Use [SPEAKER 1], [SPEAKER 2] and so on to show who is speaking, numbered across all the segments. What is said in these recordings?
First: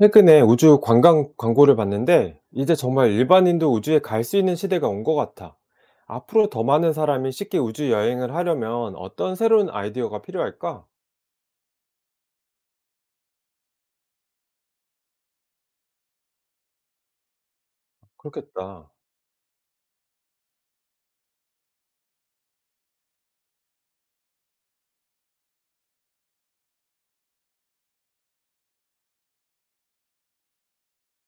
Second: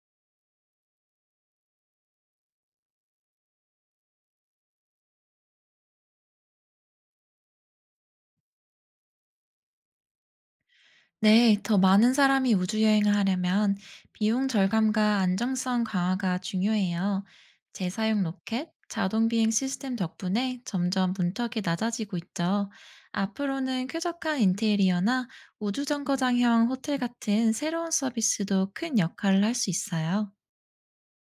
[SPEAKER 1] 최근에 우주 관광 광고를 봤는데, 이제 정말 일반인도 우주에 갈 수 있는 시대가 온 것 같아. 앞으로 더 많은 사람이 쉽게 우주 여행을 하려면 어떤 새로운 아이디어가 필요할까?
[SPEAKER 2] 네, 더 많은 사람이 우주여행을 하려면 비용 절감과 안정성 강화가 중요해요. 재사용 로켓,
[SPEAKER 1] 그렇겠다.
[SPEAKER 2] 자동 비행 시스템 덕분에 점점 문턱이 낮아지고 있죠. 앞으로는 쾌적한 인테리어나 우주 정거장형 호텔 같은 새로운 서비스도 큰 역할을 할 수 있어요.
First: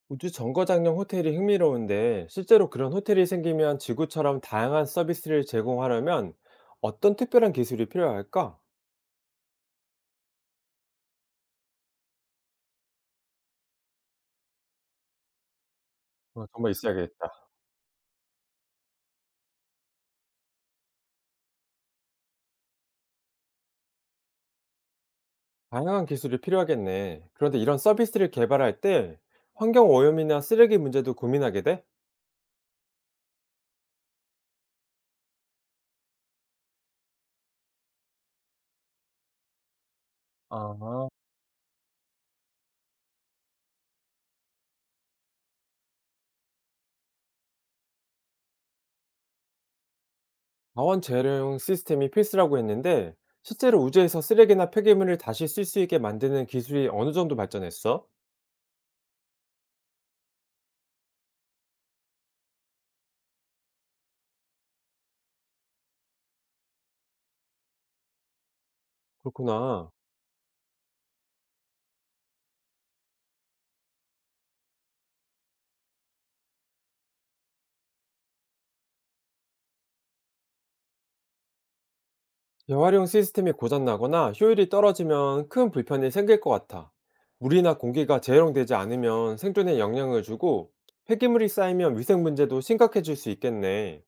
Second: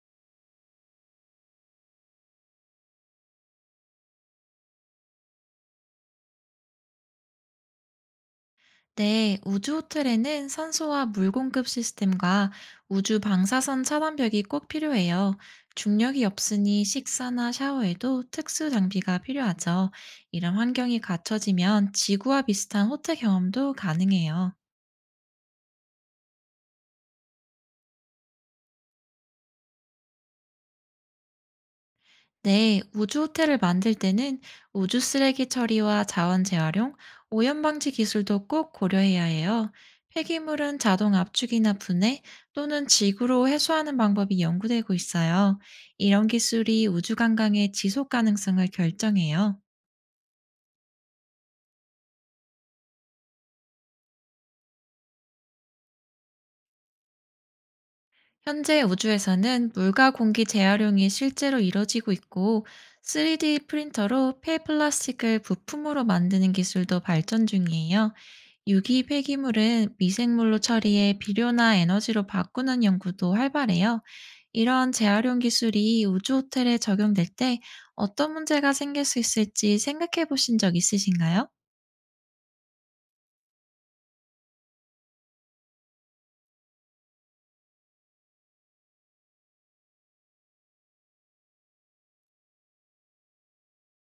[SPEAKER 1] 우주 정거장용 호텔이 흥미로운데, 실제로 그런 호텔이 생기면 지구처럼 다양한 서비스를 제공하려면 어떤 특별한 기술이 필요할까?
[SPEAKER 2] 네, 우주 호텔에는 산소와 물 공급 시스템과 우주 방사선 차단벽이 꼭 필요해요. 중력이
[SPEAKER 1] 어, 정말
[SPEAKER 2] 없으니
[SPEAKER 1] 있어야겠다.
[SPEAKER 2] 식사나 샤워에도 특수 장비가 필요하죠. 이런 환경이 갖춰지면 지구와 비슷한 호텔 경험도 가능해요.
[SPEAKER 1] 다양한 기술이 필요하겠네. 그런데 이런 서비스를 개발할 때 환경 오염이나 쓰레기 문제도 고민하게 돼?
[SPEAKER 2] 네, 우주 호텔을 만들 때는 우주 쓰레기 처리와 자원 재활용, 오염 방지 기술도 꼭 고려해야 해요. 폐기물은
[SPEAKER 1] 아,
[SPEAKER 2] 자동 압축이나 분해 또는 지구로 회수하는 방법이 연구되고 있어요. 이런 기술이 우주 관광의 지속 가능성을 결정해요.
[SPEAKER 1] 자원 재활용 시스템이 필수라고 했는데 실제로 우주에서 쓰레기나 폐기물을 다시 쓸 수 있게 만드는 기술이 어느 정도 발전했어?
[SPEAKER 2] 현재 우주에서는 물과 공기 재활용이 실제로 이뤄지고 있고 3D 프린터로 폐플라스틱을 부품으로 만드는 기술도 발전 중이에요. 유기
[SPEAKER 1] 그렇구나.
[SPEAKER 2] 폐기물은 미생물로 처리해 비료나 에너지로 바꾸는 연구도 활발해요. 이런 재활용 기술이 우주 호텔에 적용될 때 어떤 문제가 생길 수 있을지 생각해 보신 적 있으신가요?
[SPEAKER 1] 재활용 시스템이 고장나거나 효율이 떨어지면 큰 불편이 생길 것 같아. 물이나 공기가 재활용되지 않으면 생존에 영향을 주고 폐기물이 쌓이면 위생 문제도 심각해질 수 있겠네.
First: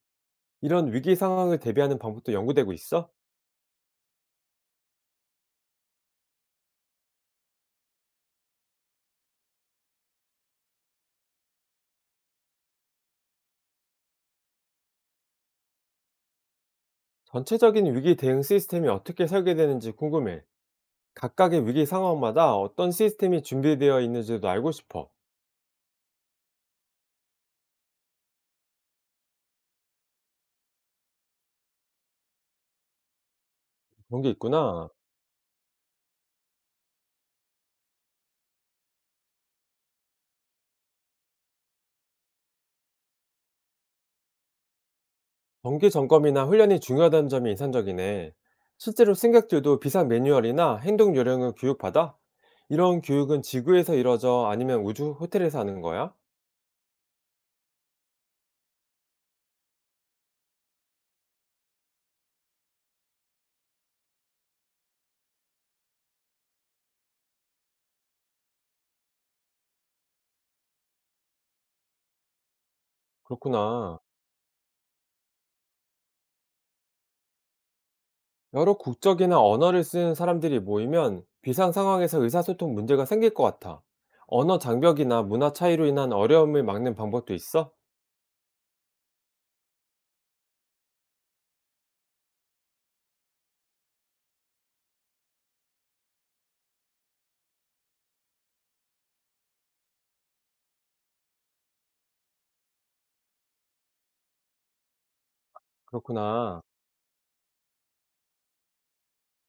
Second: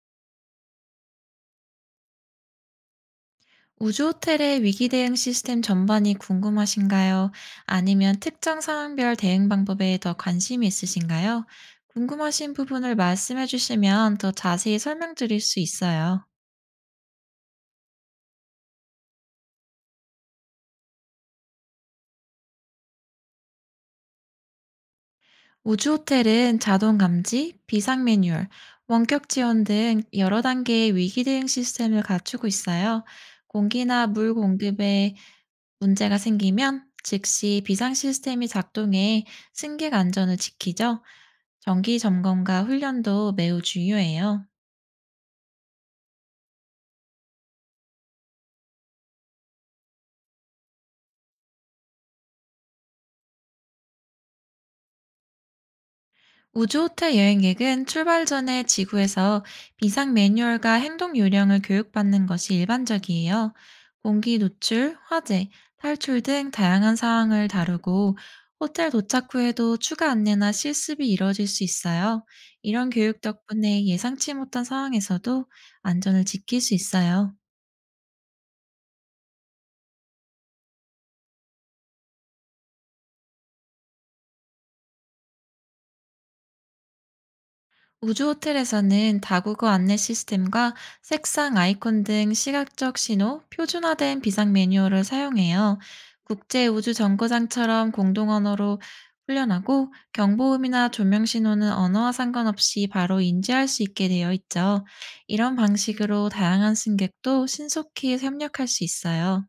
[SPEAKER 1] 이런 위기 상황을 대비하는 방법도 연구되고 있어?
[SPEAKER 2] 우주 호텔의 위기 대응 시스템 전반이 궁금하신가요? 아니면 특정 상황별 대응 방법에 더 관심이 있으신가요? 궁금하신 부분을 말씀해 주시면 더 자세히 설명드릴 수 있어요.
[SPEAKER 1] 전체적인 위기 대응 시스템이 어떻게 설계되는지 궁금해. 각각의 위기 상황마다 어떤 시스템이 준비되어 있는지도 알고 싶어.
[SPEAKER 2] 우주 호텔은 자동 감지, 비상 매뉴얼, 원격 지원 등 여러 단계의 위기 대응 시스템을 갖추고 있어요. 공기나
[SPEAKER 1] 그런 게
[SPEAKER 2] 물
[SPEAKER 1] 있구나.
[SPEAKER 2] 공급에 문제가 생기면 즉시 비상 시스템이 작동해 승객 안전을 지키죠. 정기 점검과 훈련도 매우 중요해요.
[SPEAKER 1] 정기 점검이나 훈련이 중요하다는 점이 인상적이네. 실제로 승객들도 비상 매뉴얼이나 행동 요령을 교육받아? 이런 교육은 지구에서 이루어져 아니면 우주 호텔에서 하는 거야?
[SPEAKER 2] 우주호텔 여행객은 출발 전에 지구에서 비상 매뉴얼과 행동 요령을 교육받는 것이 일반적이에요. 공기 노출, 화재, 탈출 등 다양한 상황을 다루고 호텔 도착 후에도 추가 안내나 실습이 이뤄질 수 있어요. 이런 교육 덕분에
[SPEAKER 1] 그렇구나.
[SPEAKER 2] 예상치 못한 상황에서도 안전을 지킬 수 있어요.
[SPEAKER 1] 여러 국적이나 언어를 쓰는 사람들이 모이면 비상 상황에서 의사소통 문제가 생길 것 같아. 언어 장벽이나 문화 차이로 인한 어려움을 막는 방법도 있어?
[SPEAKER 2] 우주 호텔에서는 다국어 안내 시스템과 색상 아이콘 등 시각적 신호, 표준화된 비상 매뉴얼을 사용해요. 국제 우주 정거장처럼 공동 언어로 훈련하고 경보음이나 조명 신호는 언어와 상관없이 바로 인지할 수 있게 되어 있죠. 이런 방식으로
[SPEAKER 1] 그렇구나.
[SPEAKER 2] 다양한 승객도 신속히 협력할 수 있어요.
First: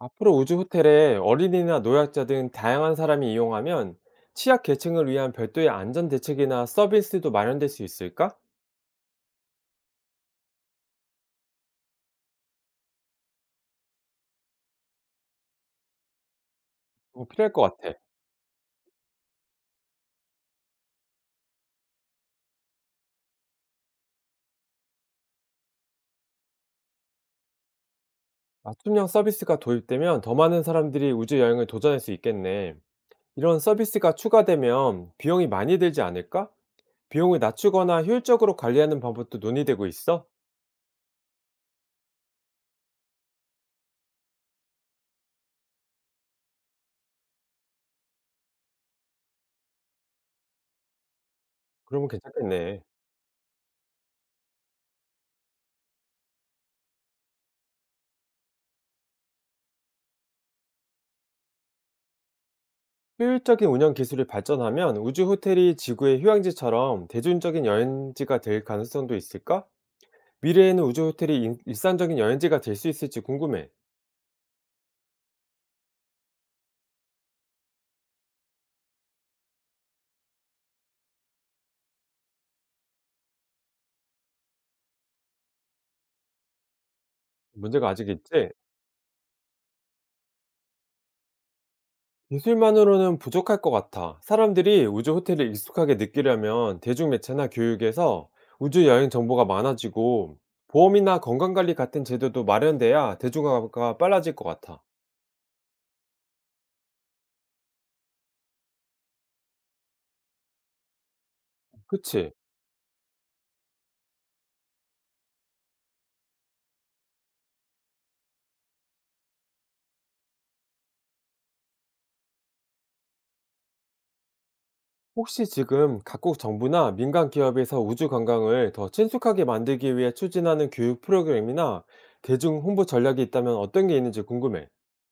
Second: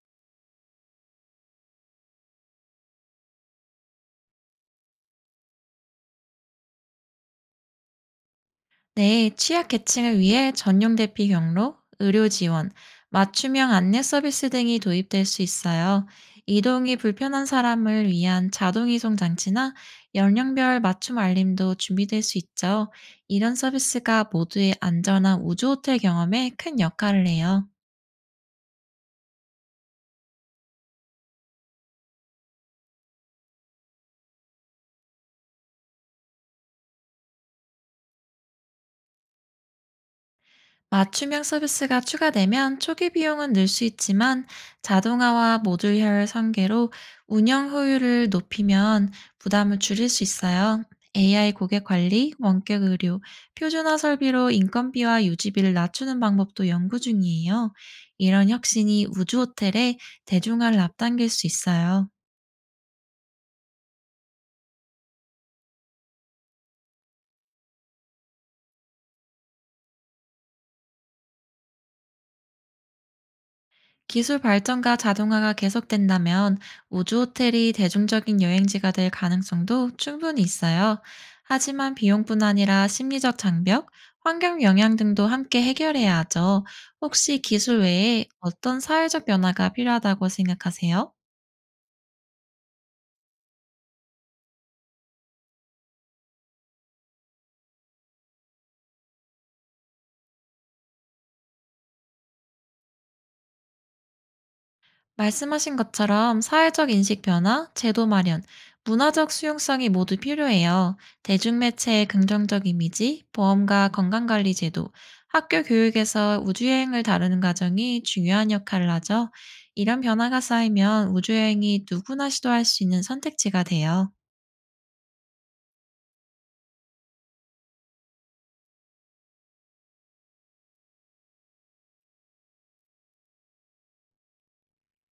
[SPEAKER 1] 앞으로 우주 호텔에 어린이나 노약자 등 다양한 사람이 이용하면 취약 계층을 위한 별도의 안전 대책이나 서비스도 마련될 수 있을까?
[SPEAKER 2] 네, 취약 계층을 위해 전용 대피 경로, 의료 지원, 맞춤형 안내 서비스 등이 도입될 수 있어요. 이동이
[SPEAKER 1] 어,
[SPEAKER 2] 불편한
[SPEAKER 1] 필요할 것 같아.
[SPEAKER 2] 사람을 위한 자동 이송 장치나 연령별 맞춤 알림도 준비될 수 있죠. 이런 서비스가 모두의 안전한 우주 호텔 경험에 큰 역할을 해요.
[SPEAKER 1] 맞춤형 서비스가 도입되면 더 많은 사람들이 우주 여행을 도전할 수 있겠네. 이런 서비스가 추가되면 비용이 많이 들지 않을까? 비용을 낮추거나 효율적으로 관리하는 방법도 논의되고 있어?
[SPEAKER 2] 맞춤형 서비스가 추가되면 초기 비용은 늘 수 있지만 자동화와 모듈혈 설계로 운영 효율을 높이면 부담을 줄일 수 있어요. AI 고객
[SPEAKER 1] 그러면
[SPEAKER 2] 관리,
[SPEAKER 1] 괜찮겠네.
[SPEAKER 2] 원격 의료, 표준화 설비로 인건비와 유지비를 낮추는 방법도 연구 중이에요. 이런 혁신이 우주 호텔의 대중화를 앞당길 수 있어요.
[SPEAKER 1] 효율적인 운영 기술이 발전하면 우주 호텔이 지구의 휴양지처럼 대중적인 여행지가 될 가능성도 있을까? 미래에는 우주 호텔이 일 일상적인 여행지가 될 수 있을지 궁금해.
[SPEAKER 2] 기술 발전과 자동화가 계속된다면 우주 호텔이 대중적인 여행지가 될 가능성도 충분히 있어요. 하지만 비용뿐 아니라 심리적 장벽, 환경 영향 등도 함께 해결해야 하죠. 혹시 기술
[SPEAKER 1] 문제가 아직
[SPEAKER 2] 외에
[SPEAKER 1] 있지?
[SPEAKER 2] 어떤 사회적 변화가 필요하다고 생각하세요?
[SPEAKER 1] 기술만으로는 부족할 것 같아. 사람들이 우주 호텔을 익숙하게 느끼려면 대중매체나 교육에서 우주 여행 정보가 많아지고 보험이나 건강관리 같은 제도도 마련돼야 대중화가 빨라질 것 같아.
[SPEAKER 2] 말씀하신 것처럼 사회적 인식 변화, 제도 마련, 문화적 수용성이 모두 필요해요. 대중매체의
[SPEAKER 1] 그치?
[SPEAKER 2] 긍정적 이미지, 보험과 건강관리 제도, 학교 교육에서 우주여행을 다루는 과정이 중요한 역할을 하죠. 이런 변화가 쌓이면 우주여행이 누구나 시도할 수 있는 선택지가 돼요.
[SPEAKER 1] 혹시 지금 각국 정부나 민간 기업에서 우주 관광을 더 친숙하게 만들기 위해 추진하는 교육 프로그램이나 대중 홍보 전략이 있다면 어떤 게 있는지 궁금해.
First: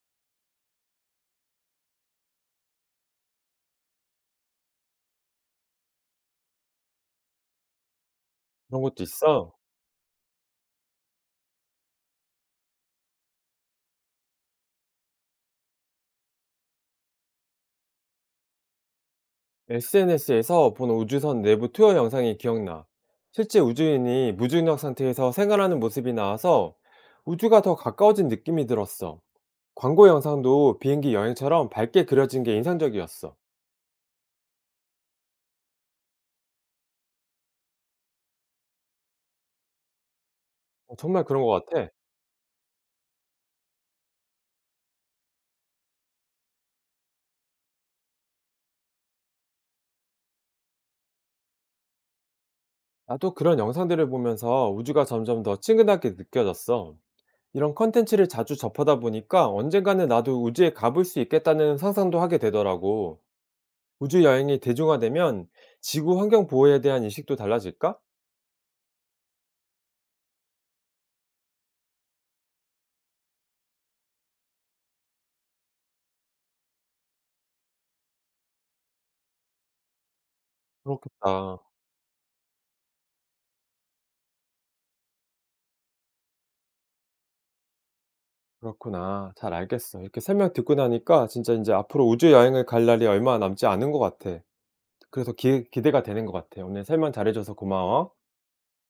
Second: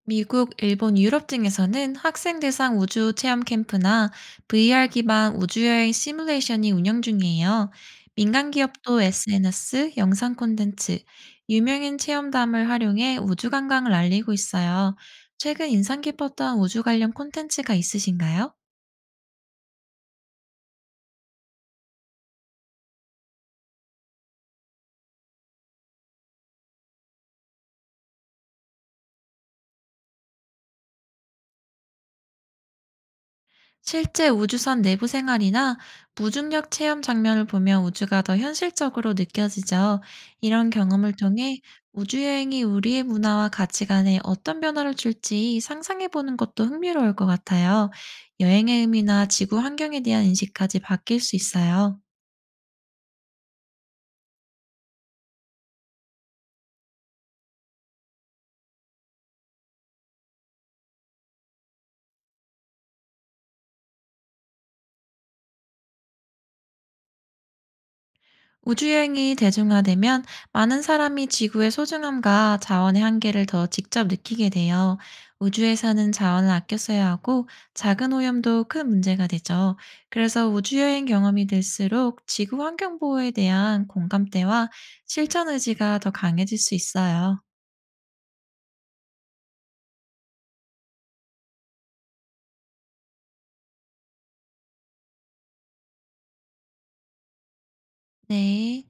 [SPEAKER 2] 미국, 일본, 유럽 등에서는 학생 대상 우주 체험 캠프나 VR 기반 우주여행 시뮬레이션이 운영 중이에요. 민간
[SPEAKER 1] 그런
[SPEAKER 2] 기업도
[SPEAKER 1] 것도 있어?
[SPEAKER 2] SNS, 영상 콘텐츠, 유명인 체험담을 활용해 우주 관광을 알리고 있어요. 최근 인상 깊었던 우주 관련 콘텐츠가 있으신가요?
[SPEAKER 1] SNS에서 본 우주선 내부 투어 영상이 기억나. 실제 우주인이 무중력 상태에서 생활하는 모습이 나와서 우주가 더 가까워진 느낌이 들었어. 광고 영상도 비행기 여행처럼 밝게 그려진 게 인상적이었어.
[SPEAKER 2] 실제 우주선 내부 생활이나 무중력 체험 장면을 보면 우주가 더 현실적으로 느껴지죠. 이런
[SPEAKER 1] 어,
[SPEAKER 2] 경험을
[SPEAKER 1] 정말 그런
[SPEAKER 2] 통해
[SPEAKER 1] 것 같아.
[SPEAKER 2] 우주여행이 우리의 문화와 가치관에 어떤 변화를 줄지 상상해보는 것도 흥미로울 것 같아요. 여행의 의미나 지구 환경에 대한 인식까지 바뀔 수 있어요.
[SPEAKER 1] 나도 그런 영상들을 보면서 우주가 점점 더 친근하게 느껴졌어. 이런 컨텐츠를 자주 접하다 보니까 언젠가는 나도 우주에 가볼 수 있겠다는 상상도 하게 되더라고. 우주 여행이 대중화되면 지구 환경 보호에 대한 인식도 달라질까?
[SPEAKER 2] 우주여행이 대중화되면 많은 사람이 지구의 소중함과 자원의 한계를 더 직접 느끼게 돼요. 우주에 사는 자원을 아껴 써야 하고 작은 오염도 큰 문제가 되죠. 그래서 우주여행 경험이
[SPEAKER 1] 그렇겠다.
[SPEAKER 2] 될수록 지구 환경 보호에 대한 공감대와 실천 의지가 더 강해질 수 있어요.
[SPEAKER 1] 그렇구나. 잘 알겠어. 이렇게 설명 듣고 나니까 진짜 인제 앞으로 우주 여행을 갈 날이 얼마 남지 않은 것 같아. 그래서 기 기대가 되는 것 같아. 오늘 설명 잘해 줘서 고마워.
[SPEAKER 2] 네.